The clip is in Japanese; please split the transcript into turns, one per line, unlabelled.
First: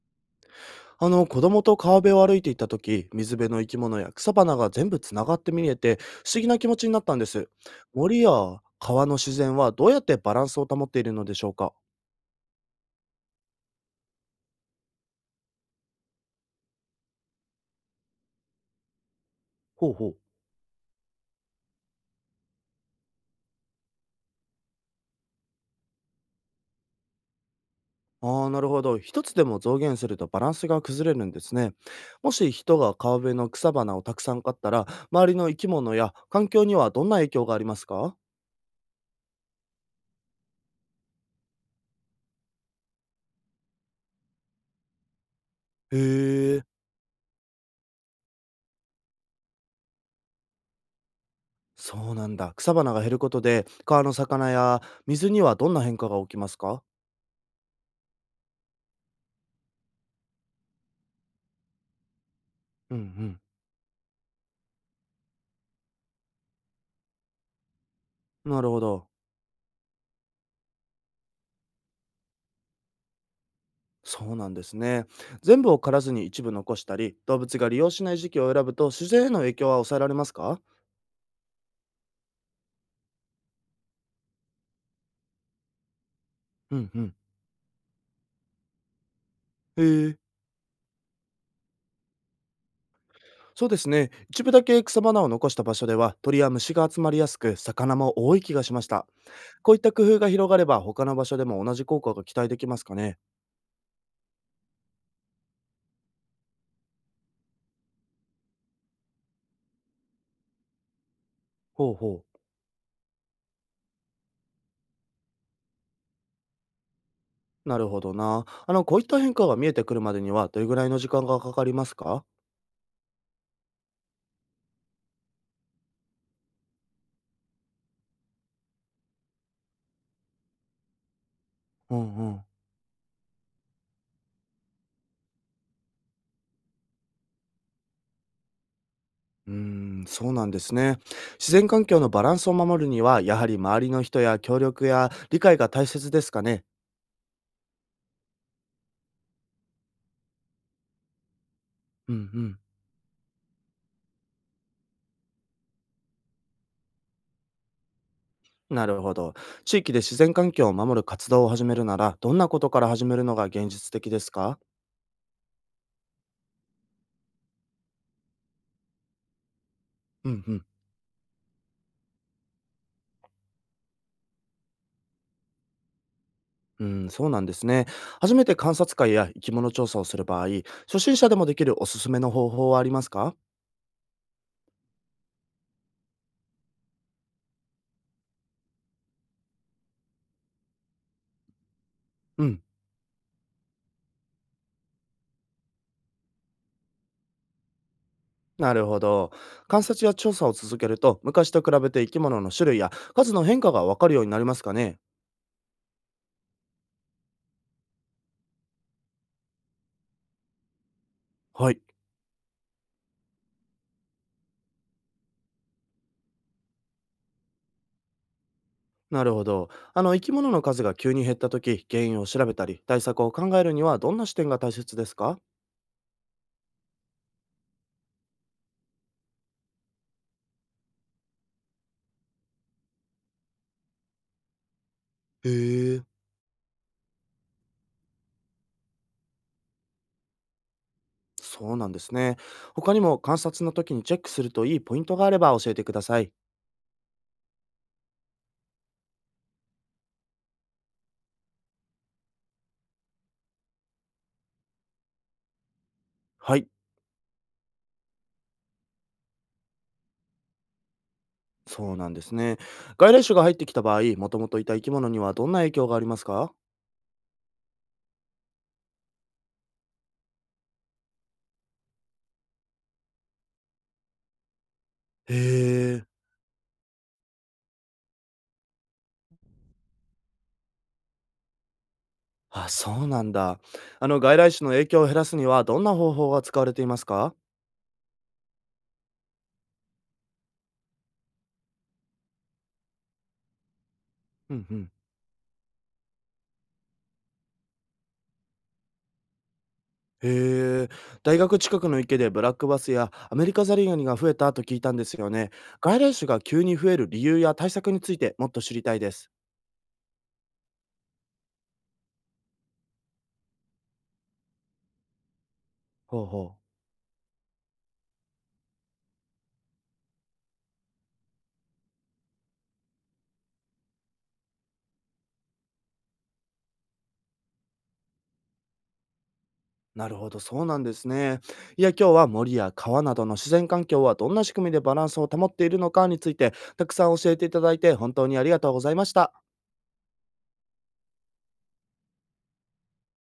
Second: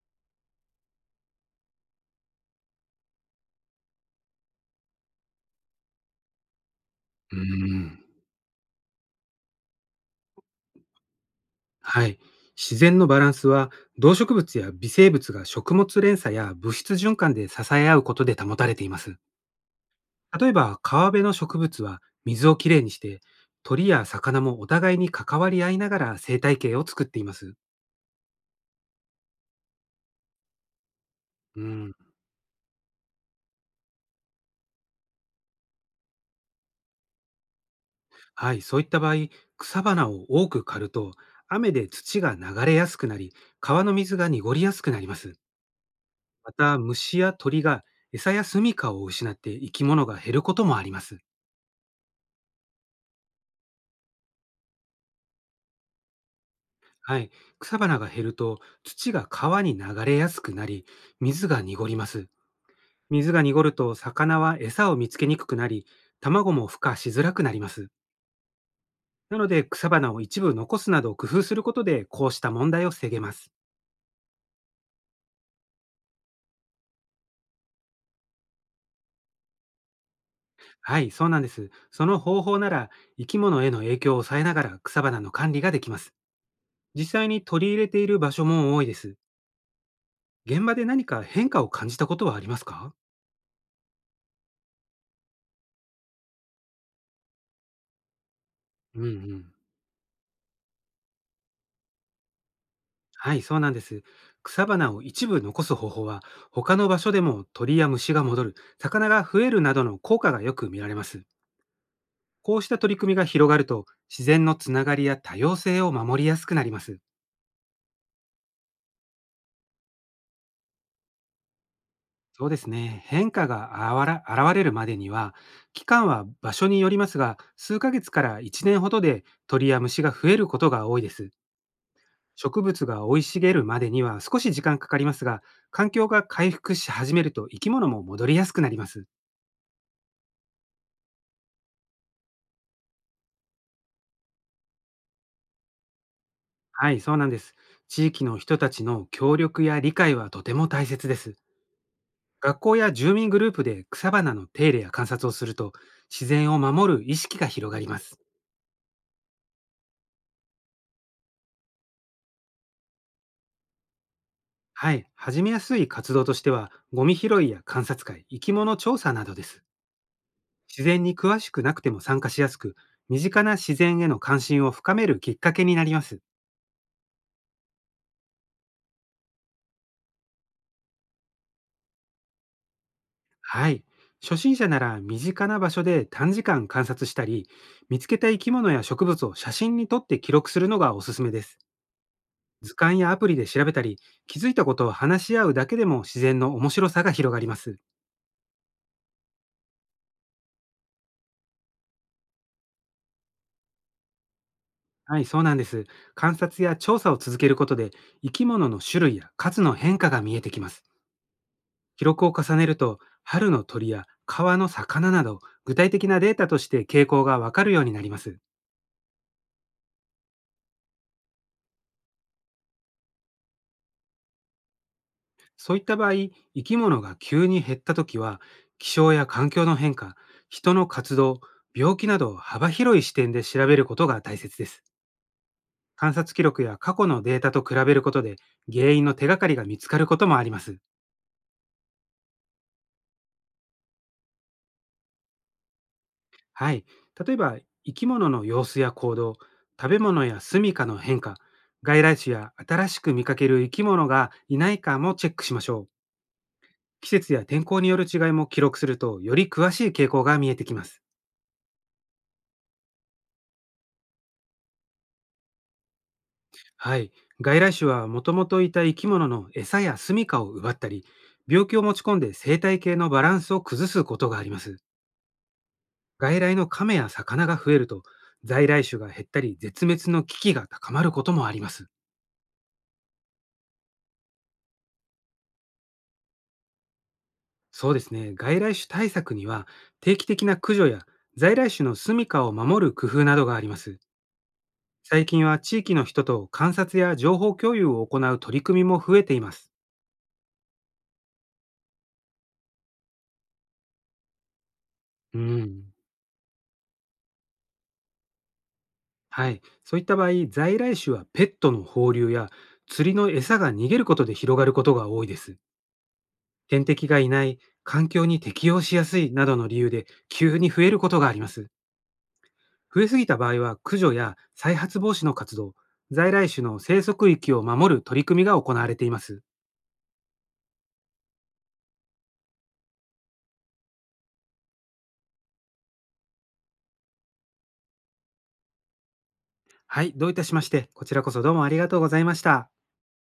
あの、子供と川辺を歩いていた時、水辺の生き物や草花が全部つながって見えて、不思議な気持ちになったんで
うー
す。
ん、
森や川の自然はどうやってバランスを保っているのでしょうか？
はい。自然のバランスは動植物や微生物が食物連鎖や物質循環で支え合うことで保たれています。
ほうほう。
例えば川辺の植物は水をきれいにして鳥や魚もお互いに関わり合いながら生態系を作っています。
ああ、ーなるほど、一つでも増減するとバランスが崩れるんです
う
ね。
ん、
もし人が川辺の草花をたくさん買ったら、周りの生き物や環境にはどんな影響がありますか？
はい、そういった場合、草花を多く刈ると雨で土が流れやすくなり、川の水が濁りやすくなります。
へ
ま
え。
た虫や鳥が餌や住処を失って生き物が減ることもあります。
そうなんだ。草花が減ることで川の魚や水にはどんな変化が起きますか？
はい。草花が減ると土が川に流れやすくなり、水が濁ります。
うんう
水
ん。
が濁ると魚は餌を見つけにくくなり、卵も孵化しづらくなります。
なるほど。
なので草花を一部残すなど工夫することでこうした問題を防げます。
そうなんですね。全部を刈らずに一部残したり、動物が利用しない時期を選ぶと自然への影響は抑えられますか？
はい、そうなんです。その方法なら生き物への影響を抑えながら草花の管理ができます。
うんうん。
実際に取り入れている場所も多いです。
へえ。
現場で何か変化を感じたことはありますか？
そうですね。一部だけ草花を残した場所では鳥や虫が集まりやすく、魚も多い気がしまし
うん
た。
うん。
こういった工夫が広がれば他の場所でも同じ効果が期待できますかね？
はい、そうなんです。草花を一部残す方法は、他の場所でも鳥や虫が戻る、魚が増えるなどの効果がよく見られます。
ほうほ
こうした取り組みが広がると、自然のつながりや多様性を守りやすくなります。
う。なるほどな。あの、こういった変化が見えてくるまでにはどれぐらいの時間がかかりますか？
そうですね。変化があわら現れるまでには、期間は場所によりますが、数ヶ月から1年ほどで鳥や虫が増えることが多いです。
うんうん。
植物が生い茂るまでには少し時間かかりますが、環境が回復し始めると生き物も戻りやすくなります。
うーそうなんですね。自然環境のバランスを守るには、やはり周りの人や協力や理解が大切ですかね。
はい、そうなんです。地域の人たちの協力や理解はとても大切です。
うんうん。
学校や住民グループで草花の手入れや観察をすると、自然を守る意識が広がります。
なるほど。地域で自然環境を守る活動を始めるなら、どんなことから始めるのが現実的ですか？
はい、始めやすい活動としては、ゴミ拾いや観察会、生き物調査などです。
うんうん。
自然に詳しくなくても参加しやすく、身近な自然への関心を深めるきっかけになります。
うん、そうなんですね。初めて観察会や生き物調査をする場合、初心者でもできるおすすめの方法はありますか？
はい。初心者なら身近な場所で短時間観察したり、見つけた生き物や植物を写真に撮って記録するのがおすすめです。
うん。
図鑑やアプリで調べたり、気づいたことを話し合うだけでも自然の面白さが広がります。
なるほど。観察や調査を続けると、昔と比べて生き物の種類や数の変化がわかるようになりますかね？
はい、そうなんです。観察や調査を続けることで、生き物の種類や数の変化が見えてきます。
はい。
記録を重ねると、春の鳥や川の魚など、具体的なデータとして傾向がわかるようになります。
なるほど。あの、生き物の数が急に減った時、原因を調べたり、対策を考えるにはどんな視点が大切ですか？
そういった場合、生き物が急に減ったときは、気象や環境の変化、人の活動、病気など幅広い視点で調べることが大切です。
へえ。
観察記録や過去のデータと比べることで、原因の手がかりが見つかることもあります。
そうなんですね。他にも観察の時にチェックするといいポイントがあれば教えてください。
はい。例えば、生き物の様子や行動、食べ物や住処の変化、外来種や新しく見かける生き物がいないかもチェックしましょう。
はい、
季節や天候による違いも記録すると、より詳しい傾向が見えてきます。
そうなんですね。外来種が入ってきた場合、もともといた生き物にはどんな影響がありますか？
はい。外来種はもともといた生き物の餌や住処を奪ったり、病気を持ち込んで生態系のバランスを崩すことがあります。
へえ。
外来の亀や魚が増えると、在来種が減ったり、絶滅の危機が高まることもあります。
あ、そうなんだ。あの、外来種の影響を減らすにはどんな方法が使われていますか？
そうですね。外来種対策には、定期的な駆除や在来種の住処を守る工夫などがあります。
うんうん。
最近は地域の人と観察や情報共有を行う取り組みも増えています。
へえ、大学近くの池でブラックバスやアメリカザリガニが増えたと聞いたんですよ
う
ね。
ん。
外来種が急に増える理由や対策についてもっと知りたいです。
はい、そういった場合、在来種はペットの放流や釣りの餌が逃げることで広がることが多いです。
ほうほう。
天敵がいない、環境に適応しやすいなどの理由で急に増えることがあります。増えすぎた場合は駆除や再発防止の活動、在来種の生息域を守る取り組みが行われています。
なるほど、そうなんですね。いや、今日は森や川などの自然環境はどんな仕組みでバランスを保っているのかについてたくさん教えていただいて本当にありがとうございました。
はい、どういたしまして、こちらこそどうもありがとうございました。